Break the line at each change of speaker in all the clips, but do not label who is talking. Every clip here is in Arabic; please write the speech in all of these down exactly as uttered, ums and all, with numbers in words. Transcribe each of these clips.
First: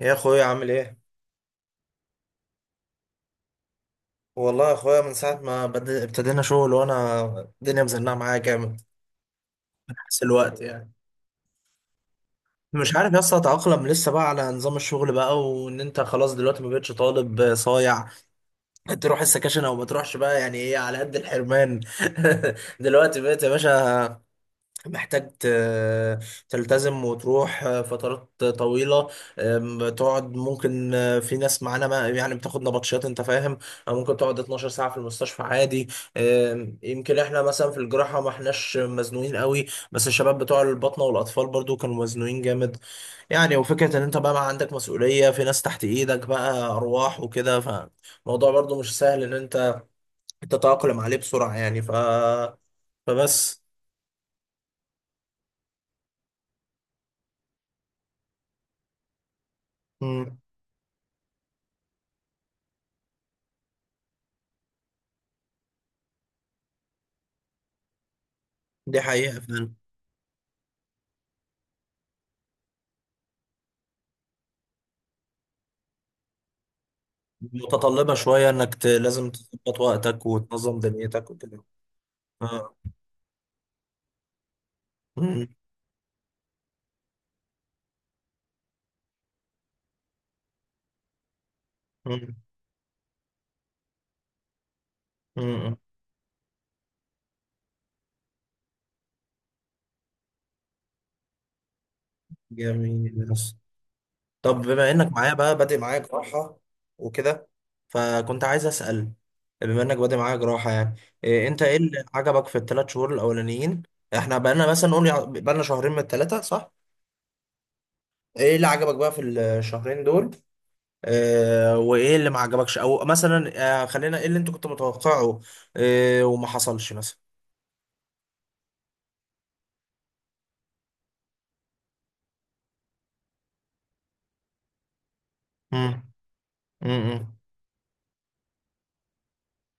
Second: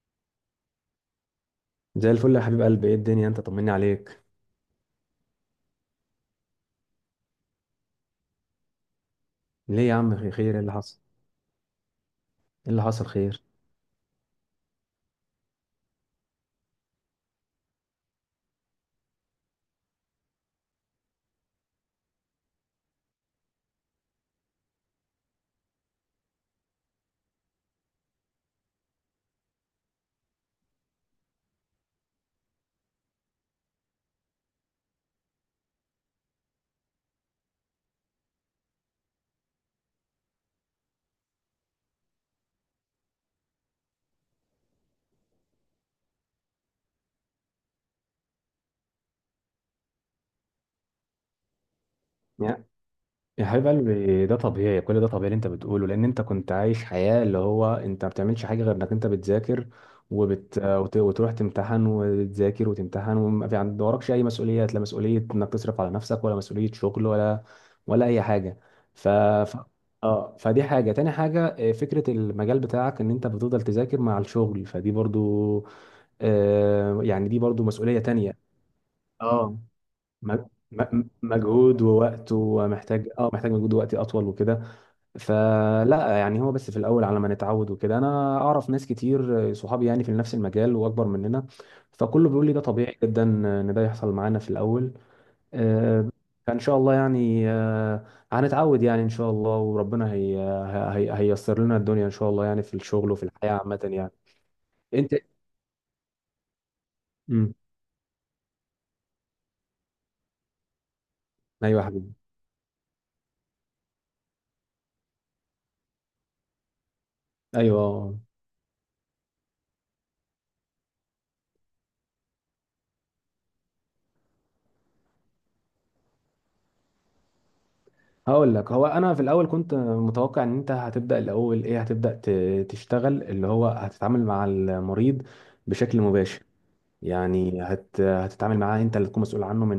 يا اخويا عامل ايه؟
زي الفل يا حبيب قلبي، ايه الدنيا؟ انت طمني عليك.
والله يا اخويا من ساعه ما بد- ابتدينا شغل وانا الدنيا مزنقه معايا جامد.
ليه يا عم،
حس
في خير؟
الوقت
ايه اللي
يعني.
حصل؟ ايه اللي
مش
حصل،
عارف يا اسطى
خير؟
اتاقلم لسه بقى على نظام الشغل بقى، وان انت خلاص دلوقتي ما بقتش طالب صايع. تروح السكاشن او ما تروحش بقى، يعني ايه على قد الحرمان. دلوقتي بقيت يا باشا محتاج ت- تلتزم وتروح فترات طويلة. أم، تقعد ممكن، أه، في ناس معانا ما يعني بتاخد نبطشات، انت فاهم، أو ممكن تقعد اتناشر ساعة في المستشفى عادي. أم، يمكن احنا مثلا في الجراحة ما احناش مزنوقين قوي، بس الشباب بتوع الباطنة والأطفال برضو كانوا مزنوقين جامد. يعني وفكرة ان انت بقى ما عندك مسؤولية، في ناس تحت ايدك بقى أرواح وكده، فالموضوع برضو مش سهل ان انت تتأقلم عليه بسرعة. يعني ف
يا
فبس
حبيب قلبي، ده طبيعي. كل ده طبيعي اللي انت بتقوله، لان انت كنت عايش حياة اللي هو انت ما بتعملش حاجة غير انك انت بتذاكر
مم.
وبت... وت... وتروح تمتحن وتذاكر وتمتحن، وما في عند وراكش اي مسؤوليات. لا مسؤولية انك تصرف على نفسك، ولا مسؤولية شغل، ولا ولا اي حاجة.
دي
ف...
حقيقة
ف...
فعلا.
اه فدي حاجة. تاني حاجة، اه، فكرة المجال بتاعك ان انت بتفضل تذاكر مع الشغل، فدي برضو آه يعني، دي برضو مسؤولية
متطلبة شوية
تانية.
انك ت... لازم
اه
تظبط وقتك
م-
وتنظم
م-
دنيتك وكده.
مجهود ووقت،
اه.
ومحتاج، اه محتاج مجهود ووقت اطول وكده.
مم.
فلا يعني، هو بس في الاول على ما نتعود وكده. انا اعرف ناس كتير، صحابي يعني، في نفس المجال واكبر مننا، فكله
مم.
بيقول لي ده طبيعي جدا ان ده يحصل معانا في الاول.
مم.
آه، فان شاء الله يعني، آه، هنتعود يعني ان شاء الله، وربنا هي هي هييسر لنا الدنيا ان شاء الله، يعني في الشغل وفي
جميل.
الحياة
بس
عامة يعني.
طب بما انك
انت.
معايا بقى بادئ معايا جراحة وكده،
امم
فكنت عايز اسأل، بما انك بادئ معايا جراحة يعني، إيه انت ايه
ايوه يا
اللي
حبيبي.
عجبك في الثلاث شهور الاولانيين؟ احنا بقالنا مثلا نقول يع- بقالنا شهرين من الثلاثة، صح؟
ايوه، آه، آه.
ايه اللي عجبك بقى في الشهرين دول؟ آه، وايه اللي ما عجبكش او مثلا، آه، خلينا، ايه اللي انت كنت متوقعه، آه، وما حصلش مثلا.
هقول لك، هو انا في الاول كنت متوقع ان انت هتبدا الاول ايه، هتبدا ت- تشتغل، اللي هو هتتعامل مع المريض بشكل مباشر.
امم.
يعني هت هتتعامل معاه، انت اللي تكون مسؤول عنه من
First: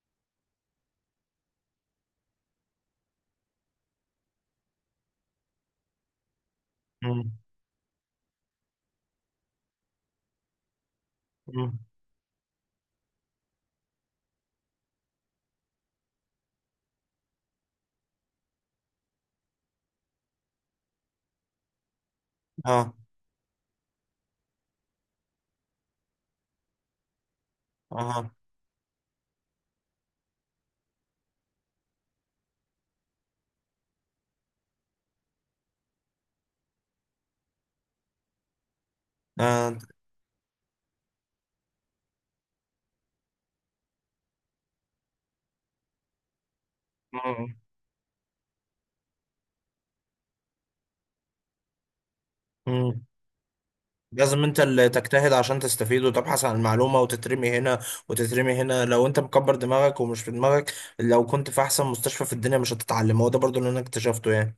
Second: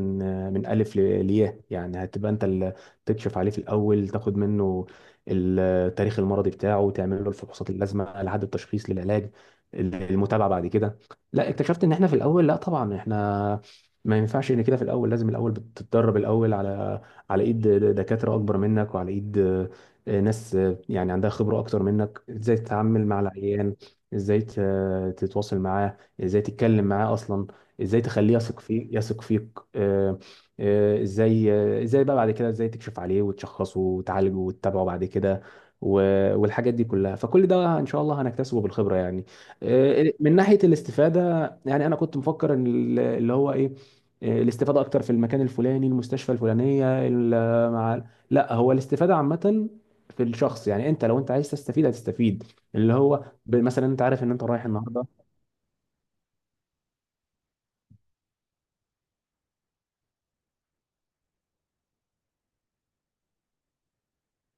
من الف ل- لياء. يعني هتبقى انت اللي تكشف عليه في الاول، تاخد منه التاريخ المرضي بتاعه، تعمل له
امم.
الفحوصات اللازمه لحد التشخيص، للعلاج، المتابعه بعد كده. لا،
امم.
اكتشفت ان احنا في الاول، لا طبعا احنا ما ينفعش ان كده في الاول. لازم الاول بتتدرب الاول على على ايد دكاتره اكبر منك، وعلى ايد آه، ناس آه، يعني عندها خبره اكتر منك، ازاي
اه.
تتعامل مع العيان، ازاي ت- تتواصل معاه، ازاي تتكلم معاه اصلا،
اه.
ازاي
آه.
تخليه يثق فيك يثق فيك آه، آه، ازاي آه، ازاي بقى بعد كده ازاي تكشف عليه وتشخصه وتعالجه وتتابعه بعد كده و- والحاجات دي كلها. فكل ده ان شاء الله هنكتسبه بالخبرة يعني. آه، من ناحية الاستفادة، يعني انا كنت مفكر ان ال- اللي هو ايه، آه، الاستفادة اكتر في المكان الفلاني، المستشفى الفلانية،
أمم.
ال- مع لا، هو الاستفادة عامة في الشخص. يعني انت لو انت عايز تستفيد هتستفيد، اللي
أمم.
هو ب- مثلا انت عارف ان
لازم
انت
انت
رايح
اللي
النهارده.
تجتهد عشان تستفيد وتبحث عن المعلومة، وتترمي هنا وتترمي هنا. لو انت مكبر دماغك ومش في دماغك، لو كنت في احسن مستشفى في الدنيا، مش هتتعلم. هو ده برضو اللي انا اكتشفته يعني.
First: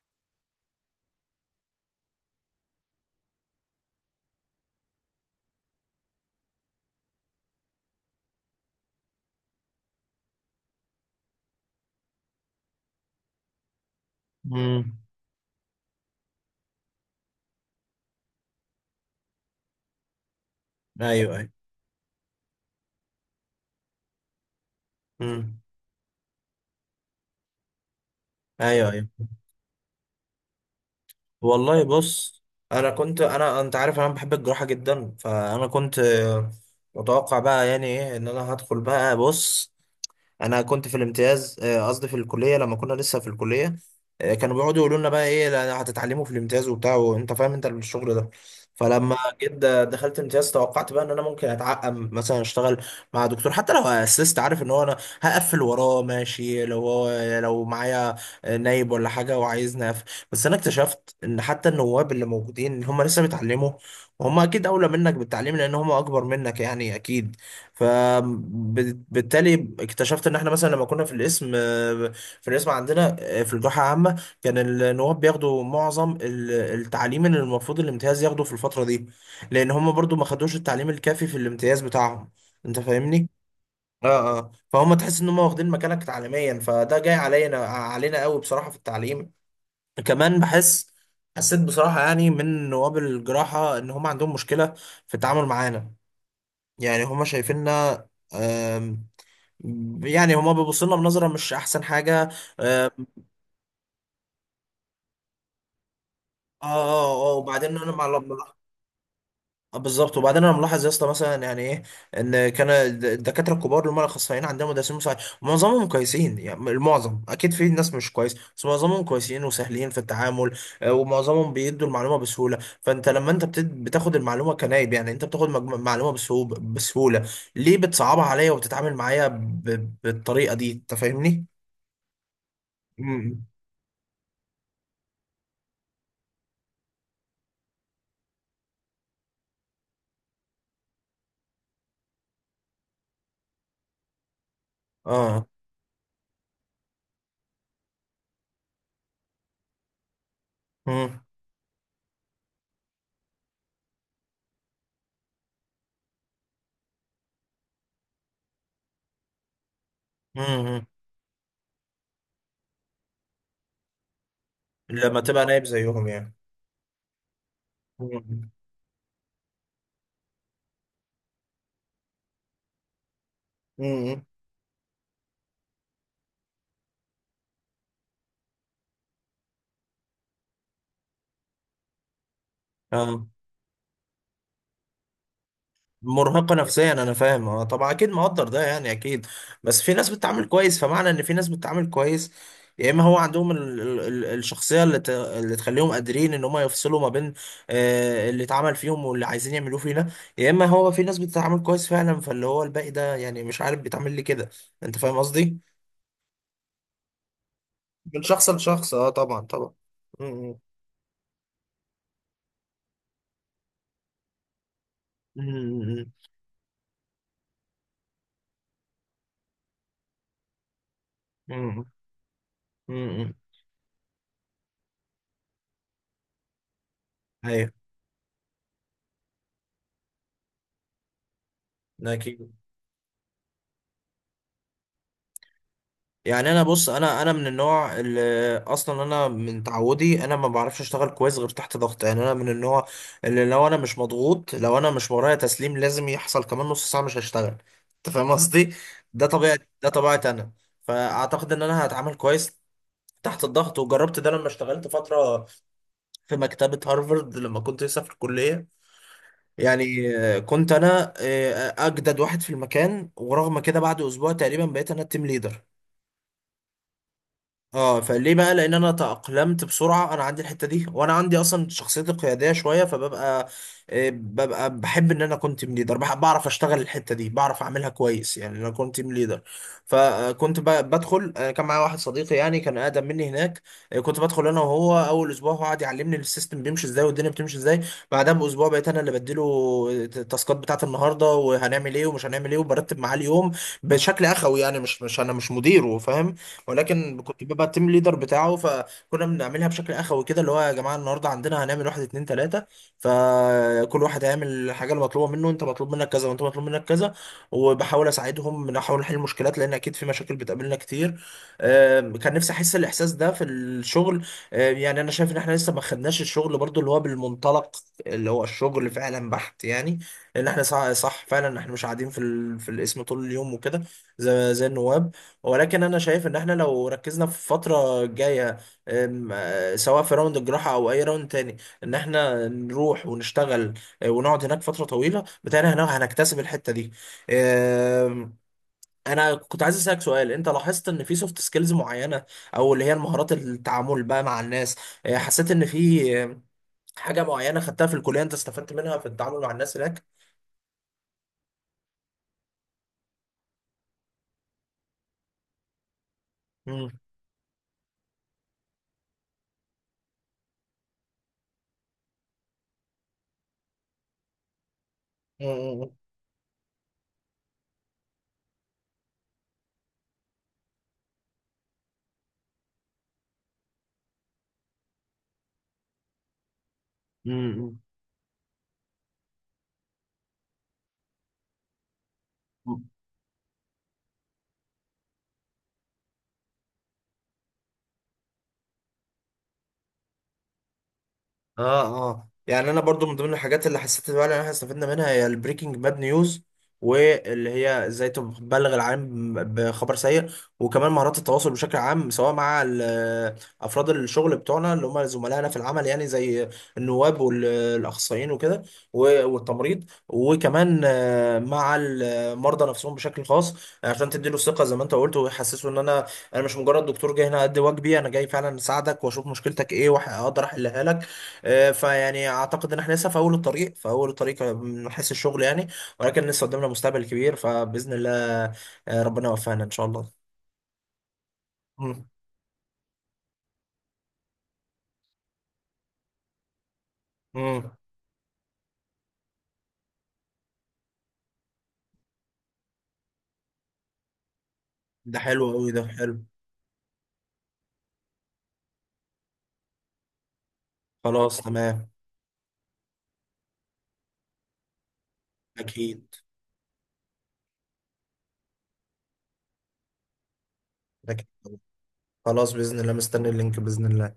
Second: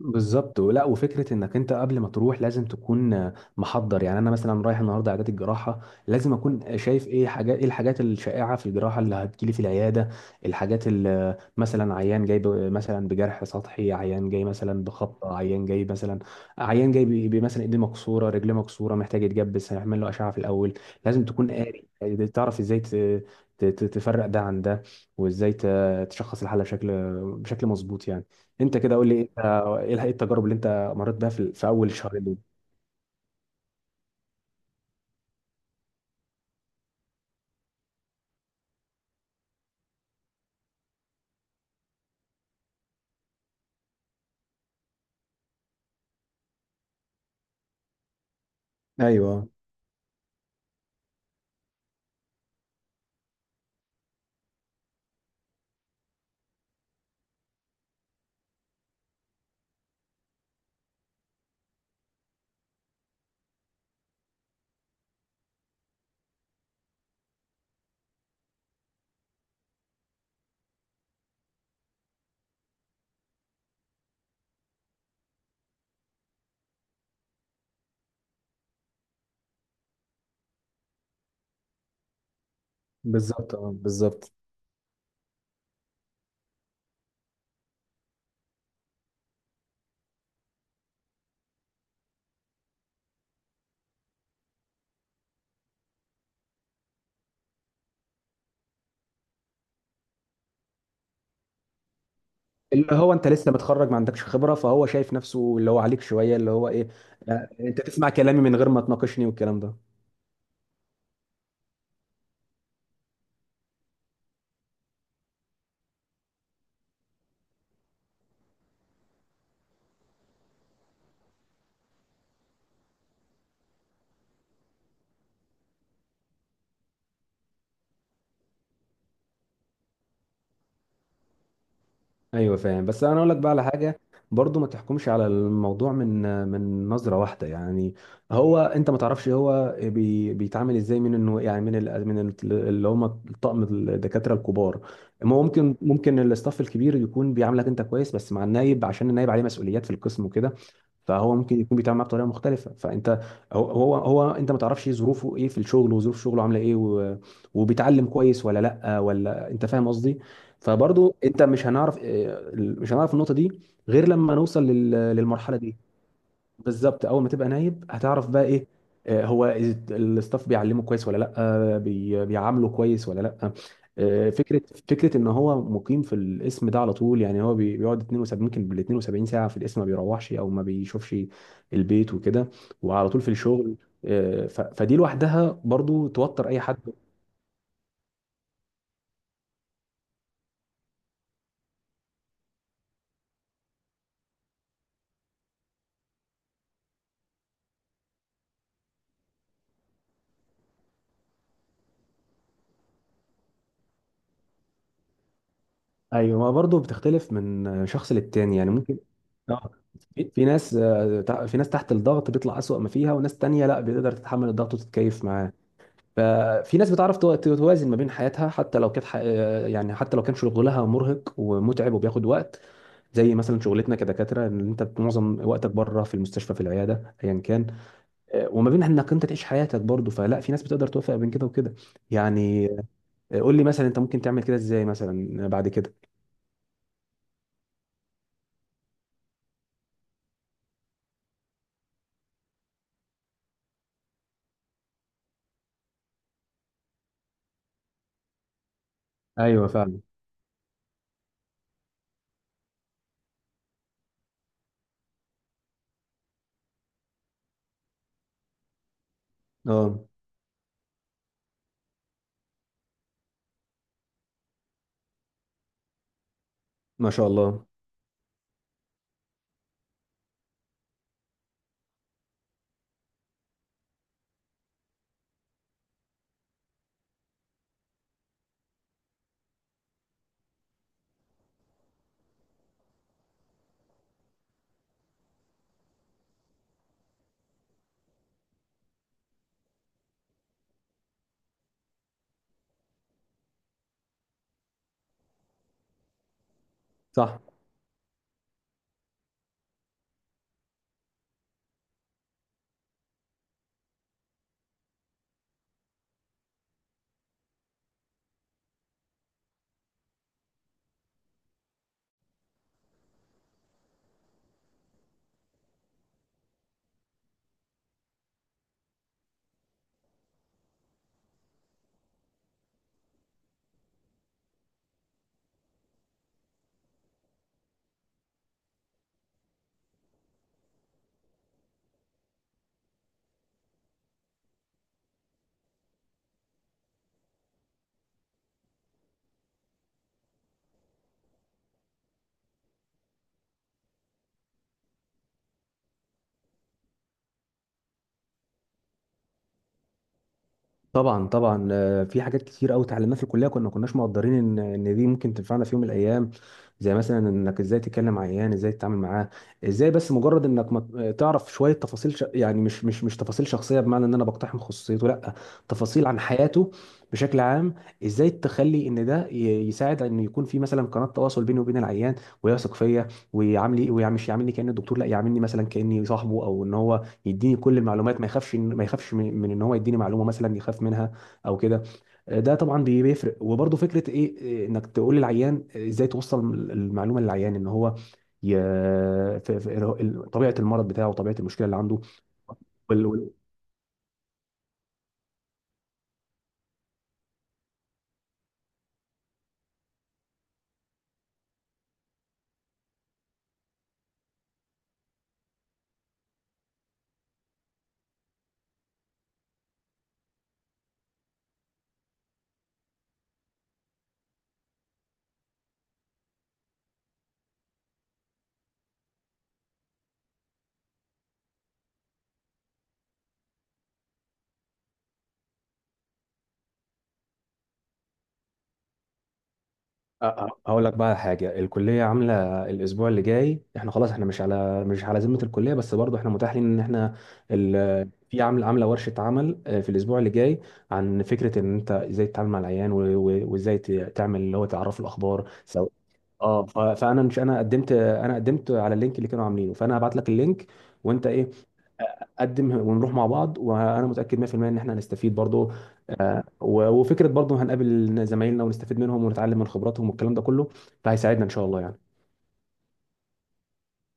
بالظبط. ولا وفكره انك انت قبل ما تروح لازم تكون آه، محضر. يعني انا مثلا رايح النهارده عياده الجراحه، لازم اكون شايف ايه حاجات، ايه الحاجات الشائعه في الجراحه اللي هتجيلي في العياده. الحاجات اللي مثلا عيان جاي ب- مثلا بجرح سطحي، عيان جاي مثلا
امم.
بخبطه، عيان جاي مثلا، عيان جاي ب- ب- مثلا ايديه مكسوره، رجليه مكسوره، محتاج يتجبس، هيعمل له اشعه في الاول. لازم
ايوه. ايوه.
تكون قاري يعني، تعرف ازاي ت- ت- ت- تفرق ده عن ده، وازاي
امم.
ت- تشخص الحاله بشكل، بشكل مظبوط يعني. انت
ايوه.
كده
ايوه.
قول لي، انت ايه إيه التجارب اللي انت مريت بيها في في
والله
اول شهرين دول؟
بص، انا كنت انا انت عارف انا بحب الجراحة جدا، فانا كنت، آه، متوقع بقى يعني ايه ان انا هدخل بقى. بص، انا كنت في الامتياز، آه، قصدي في الكليه، لما كنا لسه في الكليه، آه، كانوا بيقعدوا يقولوا لنا بقى ايه، لا، هتتعلموا في الامتياز وبتاع، وانت فاهم انت الشغل ده. فلما
ايوه،
جيت د- دخلت امتياز توقعت بقى ان انا ممكن اتعقم مثلا، اشتغل مع دكتور حتى لو اسست، عارف ان هو انا هقفل وراه ماشي، لو هو لو معايا نايب ولا حاجه وعايزني اقفل. بس انا اكتشفت ان حتى النواب اللي موجودين هم لسه بيتعلموا، وهم اكيد اولى منك بالتعليم لان هم اكبر منك يعني اكيد. فبالتالي اكتشفت ان احنا مثلا لما كنا في القسم، آه، في القسم عندنا، آه، في الجامعه عامه، كان النواب بياخدوا معظم ال- التعليم اللي المفروض الامتياز ياخده في الفتره دي، لان هم برضو ما خدوش التعليم الكافي في الامتياز بتاعهم. انت فاهمني؟
بالظبط. اه، بالظبط.
اه. اه. فهم تحس ان هم واخدين مكانك تعليميا، فده جاي علينا علينا قوي بصراحه في التعليم. كمان بحس، حسيت بصراحه يعني من نواب الجراحه ان هم عندهم مشكله في التعامل معانا. يعني هم شايفيننا، يعني هما بيبصوا لنا بنظره مش احسن حاجه. اه.
اللي
اه.
هو انت لسه متخرج، ما عندكش خبره، فهو شايف نفسه اللي هو عليك شويه، اللي
اه.
هو ايه.
آه،
لا،
وبعدين
انت
انا مع
تسمع كلامي
مع-
من غير ما تناقشني والكلام ده.
آه، بالظبط. وبعدين انا ملاحظ يا اسطى مثلا، يعني ايه، ان كان الد- الدكاتره الكبار اللي هم الاخصائيين عندنا، مدرسين مساعد، معظمهم كويسين. يعني المعظم، اكيد في ناس مش كويس، بس معظمهم كويسين وسهلين في التعامل، آه، ومعظمهم بيدوا المعلومه بسهوله. فانت لما انت بتد- بتاخد المعلومه كنايب، يعني انت بتاخد مجم- معلومه بسهوله بسهوله، ليه بتصعبها عليا وبتتعامل معايا ب- بالطريقه دي؟ انت فاهمني؟
ايوه فاهم، بس انا اقول لك
امم.
بقى على حاجه. برضو ما تحكمش على الموضوع من من نظره واحده يعني. هو انت ما تعرفش هو بي بيتعامل ازاي، من انه يعني، من ال من ال- اللي هم طقم الدكاتره الكبار. ما
اه.
ممكن ممكن الاستاف الكبير يكون بيعاملك انت كويس، بس مع النايب، عشان النايب عليه مسؤوليات في القسم وكده،
مم.
فهو ممكن يكون بيتعامل معاه بطريقه مختلفه. فانت، هو هو هو انت ما تعرفش ظروفه ايه في الشغل، وظروف شغله عامله ايه، و- وبيتعلم كويس ولا لا، ولا انت فاهم قصدي.
امم.
فبرضو انت مش هنعرف، اه، ال- مش هنعرف النقطه دي غير لما نوصل لل-
لما تبقى
للمرحله
نايم
دي.
زيهم يعني.
بالظبط. اول ما تبقى نايب هتعرف بقى
امم.
ايه، اه، هو ال- الستاف بيعلمه كويس ولا لا، اه، بي- بيعامله كويس ولا لا.
امم.
اه، فكره فكره ان هو مقيم في الاسم ده على طول، يعني هو بي- بيقعد اثنين وسبعين، ممكن بال اثنين وسبعين ساعه في الاسم ما بيروحش او ما بيشوفش البيت وكده، وعلى طول
آه.
في الشغل. اه، ف- فدي لوحدها برضو توتر
مرهقة
اي حد.
نفسيا، انا فاهم. اه طبعا، اكيد مقدر ده يعني، اكيد. بس في ناس بتتعامل كويس. فمعنى ان في ناس بتتعامل كويس، يا اما هو عندهم ال ال ال الشخصية اللي, ت اللي تخليهم قادرين ان هم يفصلوا ما بين، آه اللي اتعمل فيهم واللي عايزين يعملوه فينا. يا اما هو في ناس بتتعامل كويس فعلا، فاللي هو الباقي ده يعني مش عارف بيتعامل ليه كده. انت فاهم قصدي؟
ايوه، ما برضه بتختلف من شخص
من شخص
للتاني يعني،
لشخص.
ممكن.
اه طبعا
اه
طبعا.
في في
امم.
ناس، آه، تع- في ناس تحت الضغط بيطلع أسوأ ما فيها، وناس تانية لا، بتقدر تتحمل الضغط وتتكيف معاه.
امم.
ففي ناس بتعرف تو- توازن ما بين حياتها، حتى لو كانت ح- آه، يعني حتى لو كان شغلها مرهق
امم.
ومتعب وبياخد وقت،
امم. أمم.
زي مثلا شغلتنا كدكاترة ان انت معظم وقتك بره في المستشفى، في العيادة، ايا كان،
أيوه.
آه، وما بين انك انت تعيش حياتك برضه. فلا، في ناس بتقدر توفق بين كده وكده
اكيد.
يعني. آه، قول لي مثلا، انت ممكن تعمل كده ازاي مثلا بعد كده؟
يعني انا بص، انا انا من النوع اللي اصلا، انا من تعودي انا ما بعرفش اشتغل كويس غير تحت ضغط. يعني انا من النوع اللي، لو انا مش مضغوط، لو انا مش ورايا تسليم لازم يحصل كمان نص ساعه، مش هشتغل. انت فاهم قصدي. ده طبيعي،
ايوه
ده
فعلا.
طبيعتي انا. فاعتقد ان انا هتعامل كويس تحت الضغط. وجربت ده لما اشتغلت فتره في مكتبه هارفارد لما كنت لسه في الكليه.
اه،
يعني، آه، كنت انا آه، اجدد واحد في المكان، ورغم كده بعد اسبوع تقريبا بقيت انا التيم ليدر.
ما شاء الله.
اه، فليه بقى؟ لان انا تأقلمت بسرعه، انا عندي الحته دي، وانا عندي اصلا شخصيتي قياديه شويه، فببقى، آه، ببقى بحب ان انا كنت تيم ليدر، بعرف اشتغل الحته دي، بعرف اعملها كويس. يعني انا كنت تيم ليدر، فكنت ب- بدخل، آه، كان معايا واحد صديقي، يعني كان اقدم مني هناك. آه، كنت بدخل انا وهو اول اسبوع، هو قعد يعلمني السيستم بيمشي ازاي والدنيا بتمشي ازاي. بعدها باسبوع بقيت انا اللي بديله، آه، التاسكات بتاعت النهارده وهنعمل ايه ومش هنعمل ايه، وبرتب معاه اليوم بشكل اخوي. يعني مش مش انا مش مديره، فاهم، ولكن
صح.
كنت ببقى التيم ليدر بتاعه. فكنا بنعملها بشكل اخوي كده، اللي هو يا جماعه النهارده عندنا هنعمل واحد اتنين تلاته، فكل واحد هيعمل الحاجه المطلوبه منه، انت مطلوب منك كذا وانت مطلوب منك كذا. وبحاول اساعدهم، بنحاول نحل المشكلات لان اكيد في مشاكل بتقابلنا كتير. آم، كان نفسي احس الاحساس ده في الشغل. آم، يعني انا شايف ان احنا لسه ما خدناش الشغل برضو اللي هو بالمنطلق، اللي هو الشغل فعلا بحت يعني. لان احنا صح، صح فعلا احنا مش قاعدين في ال... في القسم طول اليوم وكده، زي زي النواب. ولكن انا شايف ان احنا لو ركزنا في الفتره الجايه، أم، آه، سواء في راوند الجراحه او اي راوند تاني، ان احنا نروح ونشتغل، آه، ونقعد هناك فتره طويله بتاعنا هنا، هنكتسب الحته دي. أم، انا كنت عايز اسالك سؤال، انت لاحظت ان في سوفت سكيلز معينه، او اللي هي المهارات التعامل بقى مع الناس، آه، حسيت ان في آه، حاجه معينه خدتها في الكليه انت استفدت منها في التعامل مع الناس هناك؟
طبعا، طبعا. آه، في حاجات كتير قوي اتعلمناها في الكليه، كنا ما كناش مقدرين ان ان دي ممكن تنفعنا في يوم من الايام. زي مثلا انك ازاي تتكلم مع عيان، ازاي تتعامل معاه، ازاي، بس مجرد انك ما تعرف شويه تفاصيل، ش... يعني مش مش مش تفاصيل شخصيه، بمعنى ان انا بقتحم خصوصيته، لا،
امم.
تفاصيل عن حياته بشكل عام. ازاي تخلي ان ده ي- يساعد ان يكون في مثلا قناه تواصل بيني وبين العيان، ويثق فيا، ويعاملي ويعمل، مش يعاملني كاني الدكتور، لا، يعاملني مثلا كاني صاحبه، او ان هو يديني كل
امم.
المعلومات، ما يخافش ما يخافش من من ان هو يديني معلومه مثلا يخاف منها او كده. ده طبعا بي- بيفرق. وبرضه فكره ايه إيه، انك تقول للعيان ازاي توصل المعلومه للعيان ان هو ي... في في- طبيعه المرض بتاعه وطبيعه المشكله اللي
اه. اه. يعني انا برضو من
عنده.
ضمن الحاجات اللي حسيت فعلا ان احنا استفدنا منها هي البريكنج باد نيوز، واللي هي ازاي تبلغ العالم بخبر سيء. وكمان مهارات التواصل بشكل عام، سواء مع ال- افراد الشغل بتوعنا اللي هم زملائنا في العمل، يعني زي النواب والاخصائيين وكده، و- والتمريض، وكمان، آه، مع المرضى نفسهم بشكل خاص، عشان تديله الثقه زي ما انت قلت، ويحسسه ان انا، انا مش مجرد دكتور جاي هنا ادي واجبي، انا جاي فعلا اساعدك واشوف مشكلتك ايه واقدر احلها لك. آه، فيعني اعتقد ان احنا لسه في اول الطريق، في اول الطريق من حيث الشغل يعني، ولكن لسه قدامنا مستقبل كبير، فباذن الله، آه، ربنا يوفقنا ان شاء
أ-
الله.
أ- هقول لك بقى حاجه. الكليه
مم.
عامله الاسبوع اللي جاي، احنا خلاص، احنا مش على، مش على ذمه الكليه، بس برضو احنا متاح لنا ان احنا
مم.
ال... في، عامله عامله ورشه عمل آه، في الاسبوع اللي جاي عن فكره ان انت ازاي تتعامل مع العيان، و... و... وازاي ت- تعمل، اللي هو تعرف
ده حلو
الاخبار
قوي، ده
سواء.
حلو.
اه ف... فانا مش، انا قدمت انا قدمت على اللينك اللي كانوا عاملينه. فانا هبعت لك اللينك، وانت
خلاص
ايه؟
تمام.
قدم ونروح مع بعض. وانا متاكد مية في المية ان احنا هنستفيد برضو،
اكيد.
آه، و- وفكره برضو هنقابل زمايلنا ونستفيد منهم ونتعلم من خبراتهم والكلام ده كله،
اكيد.
فهيساعدنا ان شاء الله يعني.
خلاص باذن الله، مستني اللينك باذن الله.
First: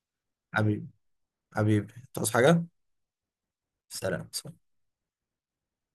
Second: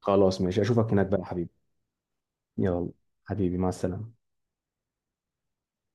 خلاص ماشي،
حبيبي.
اشوفك هناك بقى يا حبيبي.
حبيبي تصحى حاجه؟
يلا حبيبي، مع السلامه.
سلام.